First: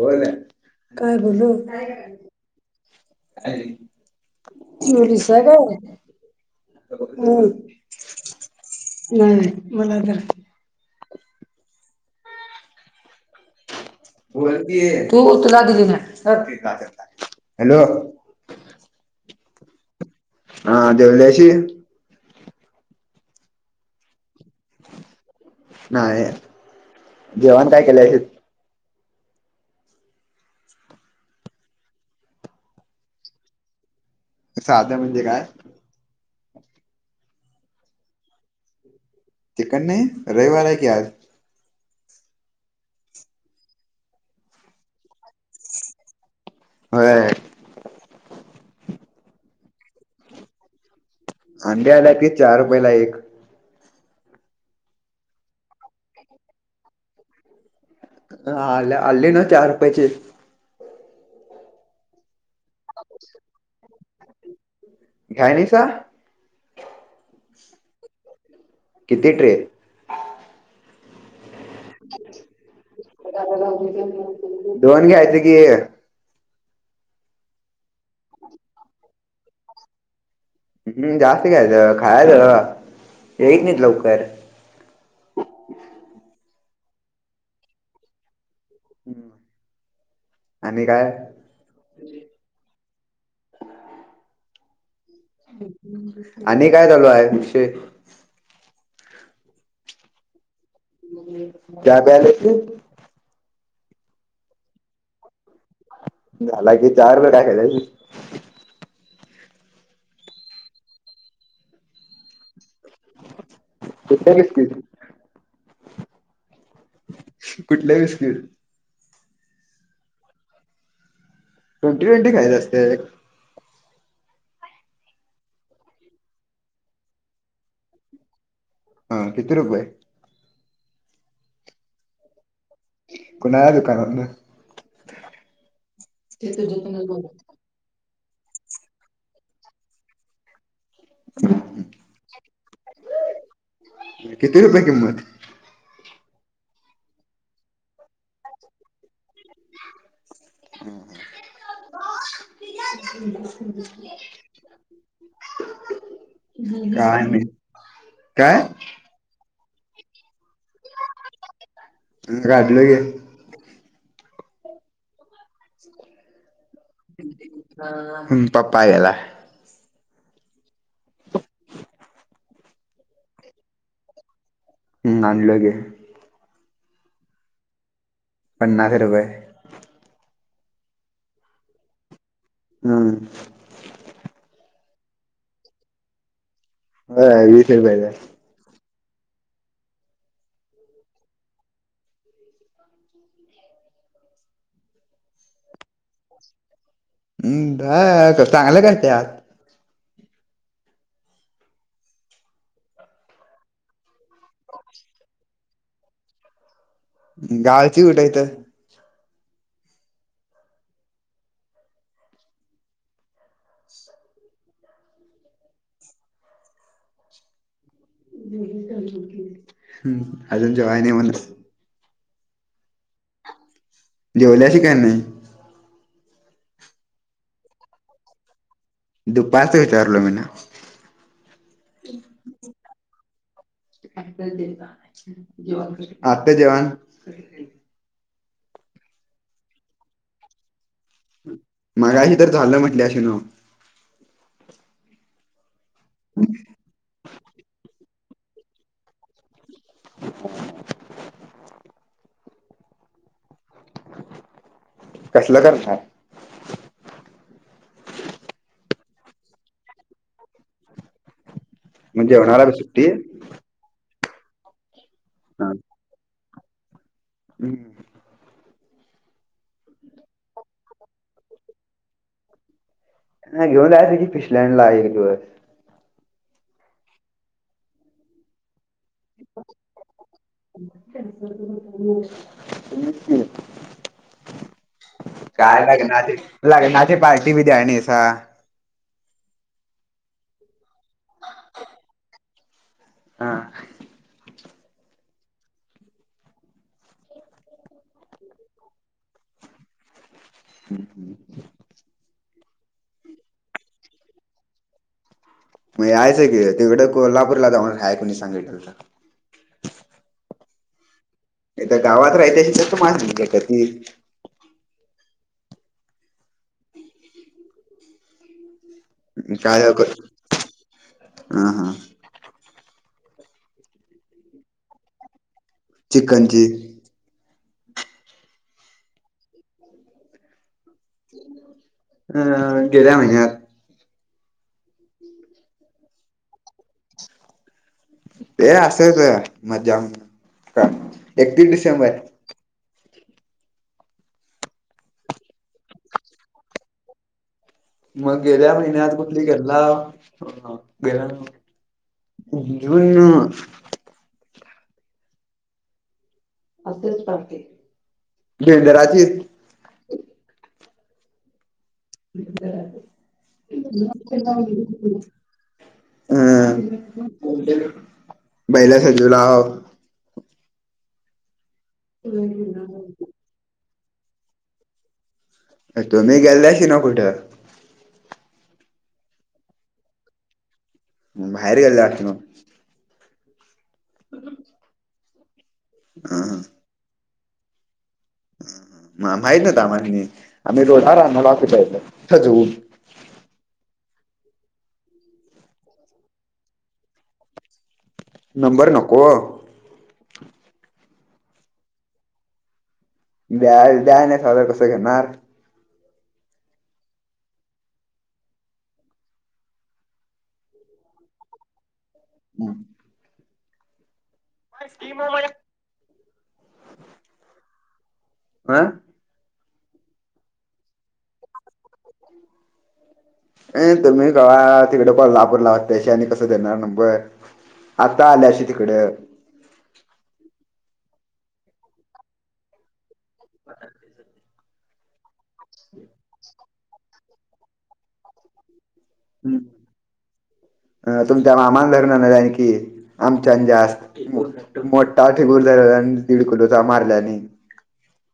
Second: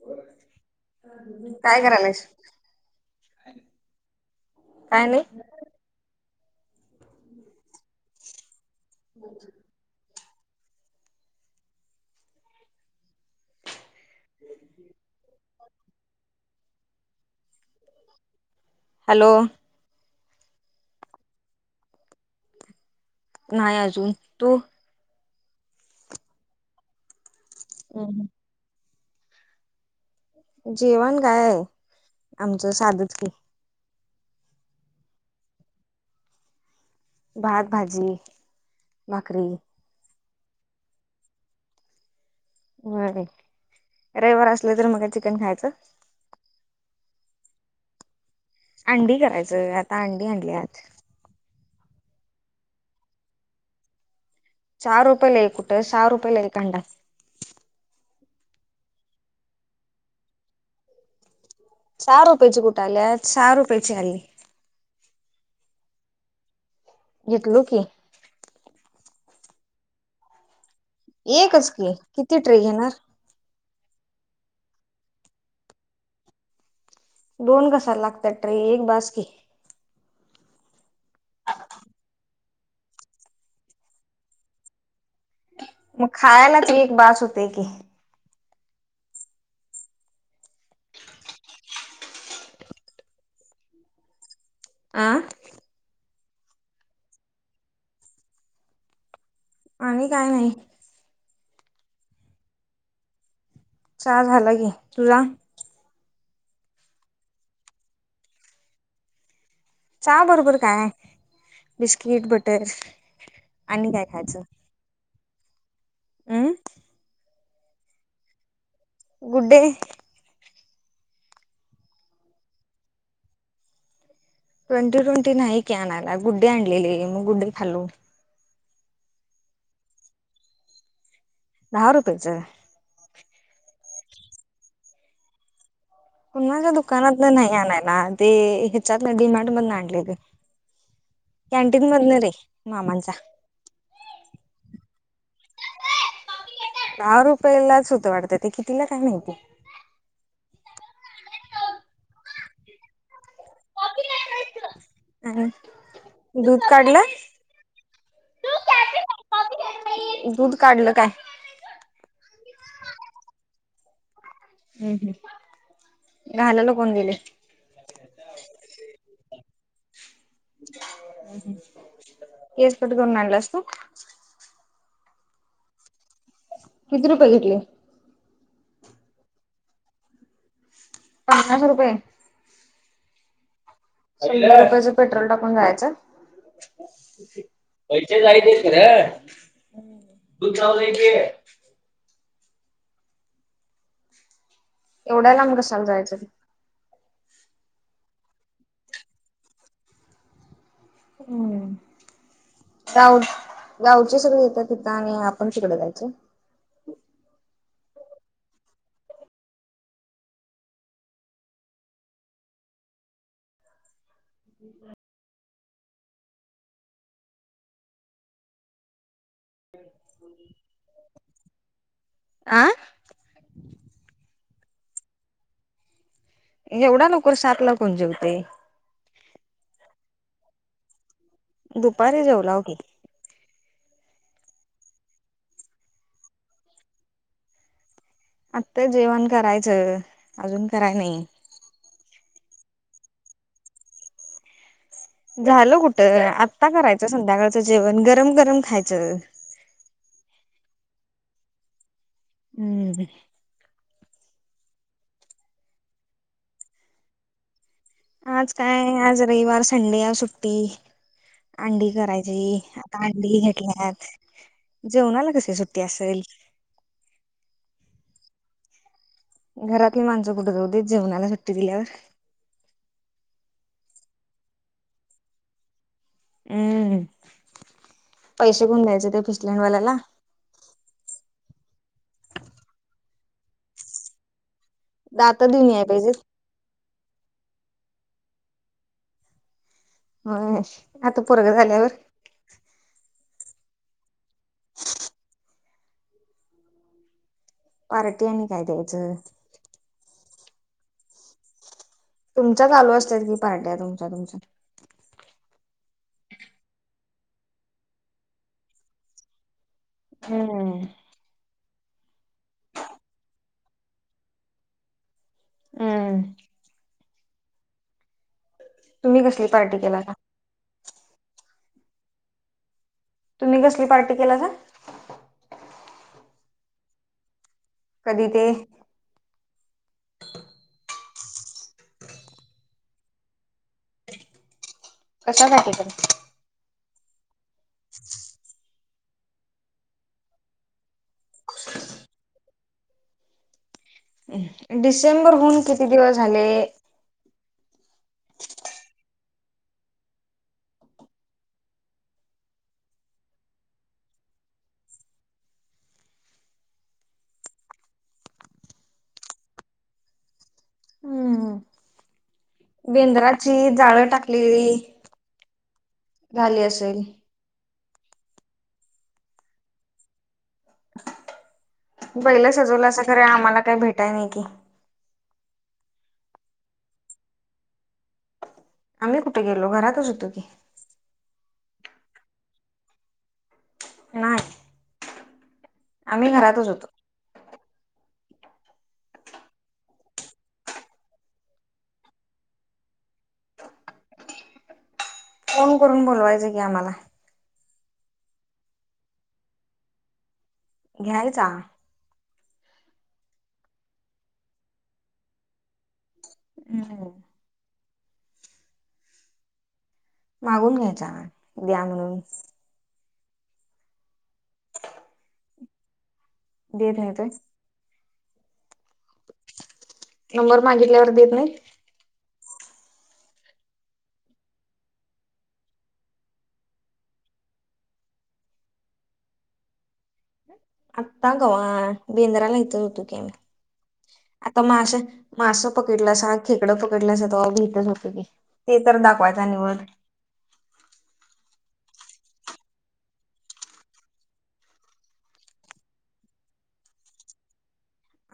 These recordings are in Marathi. बोल काय बोल काय [unintelligible] करायलास त काय नाही रसा का [unintelligible] हूं नाही मला धर. बोलकी तू तुला दिली हॅलो [unintelligible] हॅलो! हा देवल्याशी नाही अजून तू? नाही जेवण काय केलं? हम् जेवण काय आमचं साधच की. साध म्हणजे काय? भात, भाजी, भाकरी. कणी रईवार आहे की आज. व्हयं रयीवार असल तर मग काय चिकन खायचं. व्हयं! अंडी करायचं आता अंडी आणल्यात. अंडे आल्या की चार रुपयाला एक. चार रुपया ला एक कुठ सहा रुपयला एक अंडा. न आल्या, आले, ना चार रुपयाचे. चार रुपयाची कुठ आल्यात सहा रुपयाेची आली. घायनीसा. घेतलो की. किती ट्रे. एकच की किती ट्रे घेणार. दोन घ्यायचे की. दोन कश्याला लागतात ट्रे एक बाासकी. हम्म जास्त घ्यायचं खायचं येत नाहीत लवकर. मग खायलाच एक बास होतय की. हम् आणि काय? ह [inaudible] आं आणि काय चालू आहे वाषय? आणि काय नाही. काय प्यायलेस हे? चचा झाला की तुझा. झाला की चार वे टाकला [unintelligible] हा बरोबर काय बिस्किट बटर आणि काय कुठलं खायचं? बिस्किट हम. कुठल्या बिस्किट? गुड्डे ट्वेंटी ट्वेंटी खायच असतय ट्वेंटी ट्वेंटी नाही की आणयला गुड्डे आणलेले मग गु्डे खाल्लो. हा किती रुपये? दहा रुपयेचं. कुणाच्या दुकानातन? कुणाच्या दुकानातन नाही आणायला ते ह्याच्यात डिमार्ट मधून आणलेँल. कॅन्टीन मधन रे मामांचा. किती रुपये किंमत दहा रुपयालाच होत वाटत ते कितीला काय माहीती? आणि दूध [unintelligible] काय काढलं नाही काय? दूध काढलं काय? काढल की. हम् हम्. घालायला कोण गेलं? पप्पा गेलाय. केस कट करून आणलास तू? हम् आणलं कि. किती रुपये घेतले? पन्नास रुपये. पन्नास रुपये हम्म. शंभर रुपयाच पेट्रोल टाकून जायचं होय वीस रुपयाचा पैसे जायचे खर दूध लाव जायचे [unintelligible] ह [inaudible] एवढ्या लांब कशाला जायचं? हम् ब चांगलं करत्यात. हम्म गाव गावचे सगळे येतात तिथं आणि आपण तिकडे जायचं. गावची कुठे येतात? हम्म [inaudible] अजून जेवाय नाही म्हणस आ जेवल्याशी काय नाही? एवढ्या लवकर सातला कोण जेवतेय? दुपारच विचारलो मी न. दुपारी जेवलाव कि. आता जेवण आत्ता जेवण करायचं अजून कराय नाही. मगाशी तर झालं म्हटल्या शिनो. झाल कुठं आता करायचं संध्याकाळचं जेवण गरम गरम खायचं. ह [inaudible] हम्. कसलं करताय. आज काय आज रविवार, संडे सुट्टी अंडी. मग करायची जेवणाला बी आता सुट्टी अंडी घेटल्यात, जेवणाला कस सुट्टी असेल. हम्म. घरातली माणसं कुठे जाऊ दे जेवणाला सुट्टी दिल्यावर. नाही घेऊन जायचं की पिशल्यां ला एक दिवस. हम्म, पैसे कोन द्यायचे ते फिचल्याडवाल्याला. [unintelligible] दात देऊन याय काय पाहिजेत. लग्ना ची लग्ना पार्टी बी द्याय नाहीस. हो, आता पोरग झाल्यावर. हा. ह [inaudible] पार्टी आणि काय द्यायचं. हम्म हम्. तुमच्या चालू असतात की पार्ट्या तुमच्या, तुमच्या. मग यायचं की तिकड कोल्हापूरला जाऊन खयाय कोणी सांगितलं होत. हम्म. गावात राहत्या माझ का ती. हम्म. तुम्ही कसली पार्टी काया कर केलासा हा हा. तुम्ही कसली पार्टी केला सा? चिकन ची. कधी ते. ह [inaudible] तेनव. अ गेल्या महिन्यात. कशासाठी पण. ह् [inaudible] ते असंच मज्जा म्हजा का एकतीस डिसेंबर. डिसेंबरहून किती दिवस झाले. मग गेल्या महिन्यात कुठली गल्ला गे. जून. असेच पार्टी, बेंद्राची. हम्म [unintelligible] बेंद्राची जाळं टाकलेली झाली हम् असेल. बैला सजूलाव. पहिलं सजवलं असं खरं आम्हाला काही भेटाय नाही की. तुम्ही गेल्याशी ना कुठं. आम्ही कुठे गेलो घरातच होतो की. बाहेर गेले जाख मग. नाही. आम्ही ह घरातच होतो. माहित ना आम्हांनी, आम्ही रोडार आमला पाहि सजव. फोन करून बोलवायचा की आम्हाला. नंबर नको. घ्यायचा. द्या द्या नाही सादर कसं घेणार हम् मागून घ्यायचा द्या म्हणून हम् स्कीम देत नाहीतय आं नंबर मागितल्यावर देत नाही [inaudible] अ तुम्ही कावा तिकडे कॉल्हापूर लावता त्याशी आणि कसं देणार नंबर. आता आल्या अशी तिकड आत्ता गवा बेंद्राला इथंच होतो की अमी ब आता मास मासं पकडलं अस खेकडं पकडलं अस ते भटत होत की ते तर दाखव पयचा निववरद. अ तुमच्या मामान धरणान की आमच्या जास्त मोठा ठिगूर झाले आणि दीड कुलोचा मारल्याने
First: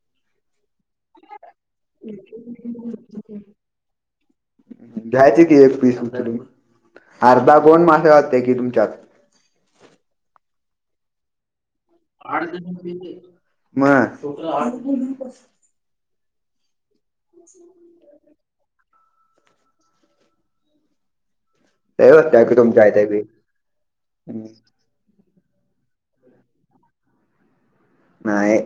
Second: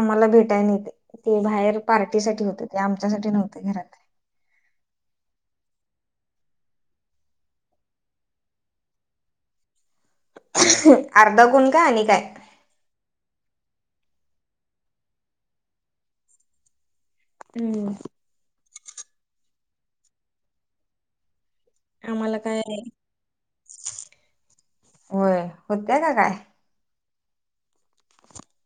आम्हाला भेटाय नाही ते बाहेर पार्टीसाठीठी होते ते आमच्यासाठीठी नव्हते घरात घ्यायचे कि एक पीस अर्धा गोन मासे वाते कि तुमच्यात अर्धा गुण का आणि काय मं हम्म लय आम्हाला होत्या की काय तुमच्या इथे बी होय होत्या का काय नाही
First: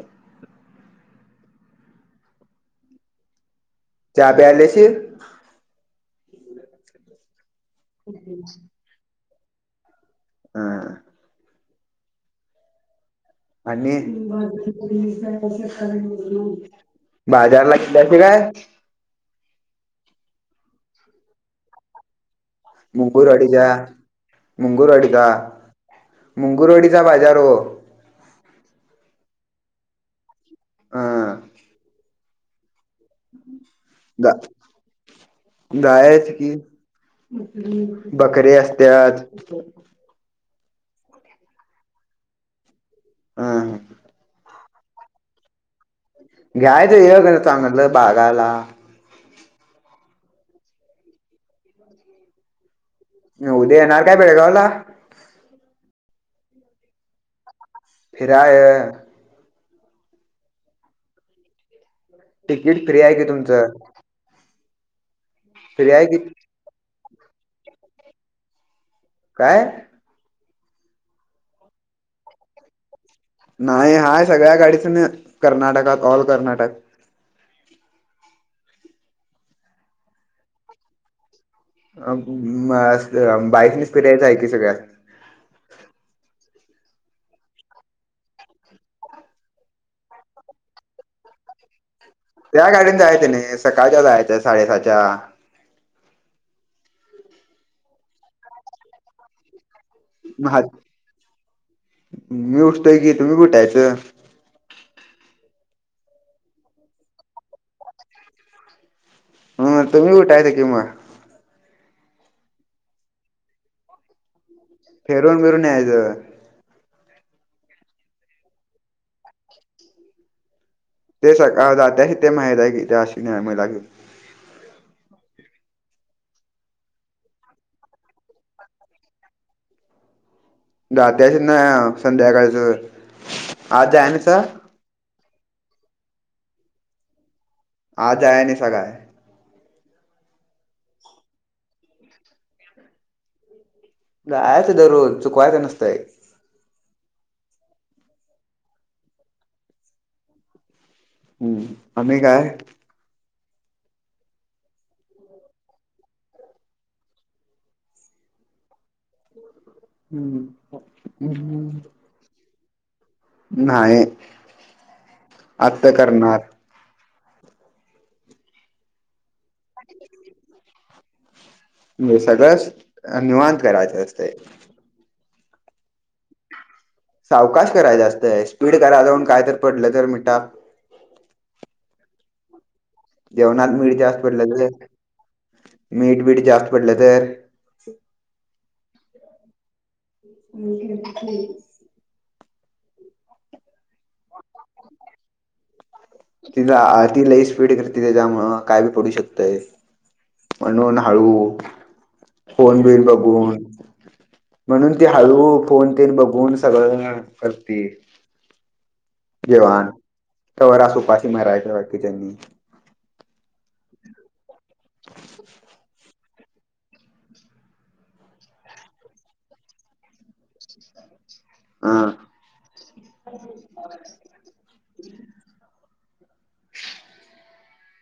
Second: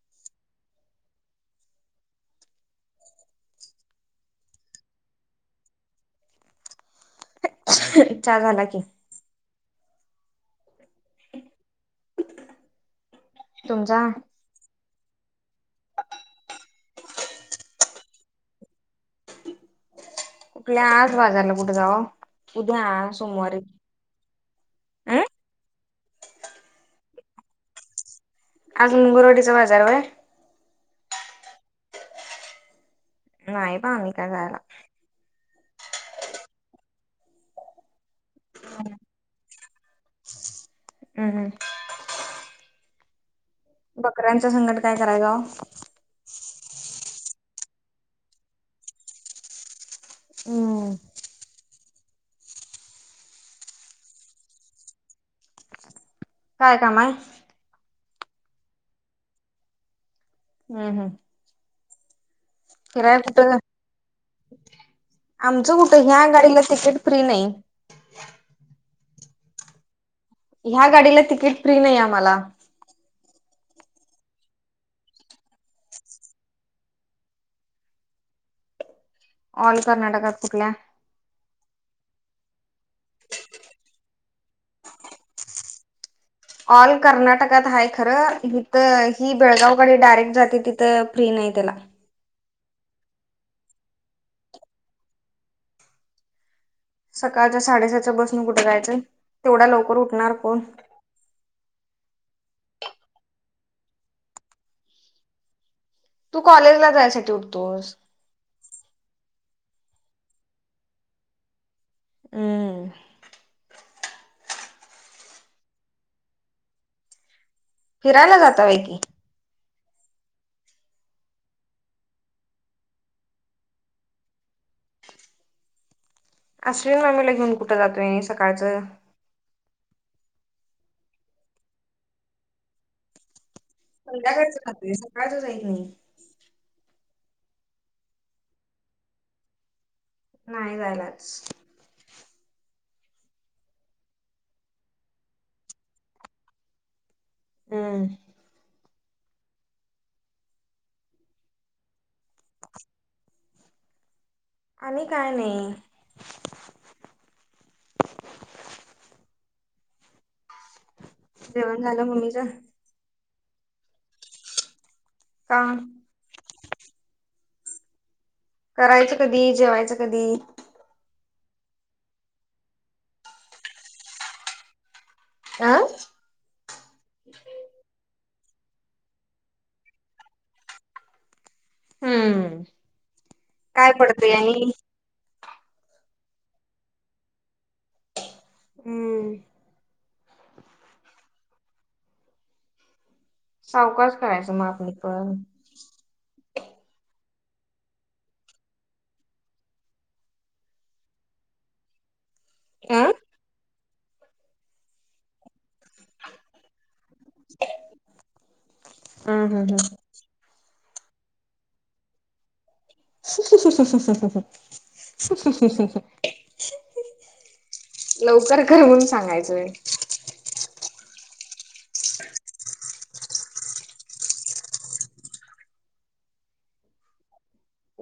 चहा प्यायला येशील च झाला की हम अन तुमचा बाजारला किल्याचे काय कुठल्या आज बाजारला कुठे जाऊ उद्या आ सोमवारी. अ मुंगुरवाडीचा मुंगुरवाडीचा बाजार हो आज मुंगरवाडीचा बाजारवर हा नाही बा आम्ही काय जायना गयच कि बके असत्यात हम्म हम ह बकऱ्यांचा संकट काय कराय ग घ्यायच हे कर चांगतलं बागाला हम् [inaudible] उद्या येणार काय भेळगावला. काय कामाय. फिर आय. हम् हम तिकीट फ्री आहे किराय की कुठं तुमचं आमचं फ्री कुठं आहे की ह्या गाडीला तिकीट फ्री नाही काय ह्या गाडीला तिकीट फ्री नाही आम्हाला नाही हाय सगळ्या गाडीच कर्नाटकात ऑल कर्नाटक. ऑल कर्नाटकात कुठल्या? बाईकनेच फिरायचं आहे की सगळ्या. ऑल कर्नाटकात आहे खरं इिथं ही बेळगावकडे डायरेक्ट जाते तिथं फ्री नाही त्याला. त्या गाडीने जायचं नाही सकाळच्या जायचं साडेसहाच्या. सकाळच्या साडेसहाच्या बसून कुठे जायचं तेवढा लवकर उठणार कोण? मी उठतोय की तुम्ही उठायचं. तू कॉलेजला जायसाठी उठतोस. हम्म तुम्ही उठायचं की मग. हम्म फिरवून बीरून यायचं. फिरायला जाता व्हय. ते सकाळ जातय ते महिला आहे त्या अशी निम लागे. अश्विनी मामीला घेऊन कुठं जातोय सकाळचं? जात्यात ना संध्याकाळच. संध्याकाळचं खातंय सकाळच जाईत नाही. आज आहे आणि सकाळ. नाही जायलाच. जायचं तर रोज चुकवायचं नसतंय. हम्म हम्म आणि काय? आणि काय नाही. हम्म जेवण झालं मम्मीच? नाही का आत्ता करणार. करायचं कधी जेवायचं कधी? म्हणजे सगळं निवांत करायचं असत. आं सावकाश कराय जास्त आहे स्पीड कराय जाऊन काय तर पडलं तर मिठात. हम्म जेवणात काय मीठ जास्त पडतंय पडलं आणि तर मीठ बीठ जास्त पडलं तर? हम्म [inaudible] सावकाच करायचं मा आपल [unintelligible] तिला ति लई स्पीड कर ति त्याच्यामुळ काय बी पडू शकतय. म्हणन हाळू. फोन बिन अं बघून म्हणून ते हळू फोन तेन बघून सगळं. कर्ती. हम् हम हम जेवाण तवरस उपाशी मारयच्या बाकीच्यांनी. [inaudible] लवकर कर म्हणून सांगायचं. हां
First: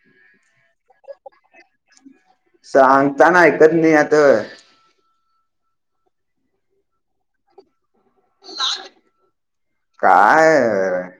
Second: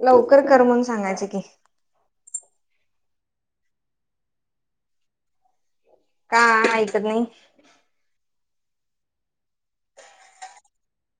लवकर कर म्हणून सांगायच की? सांगताना ऐकत नाही आता. का ऐकत नाही? काय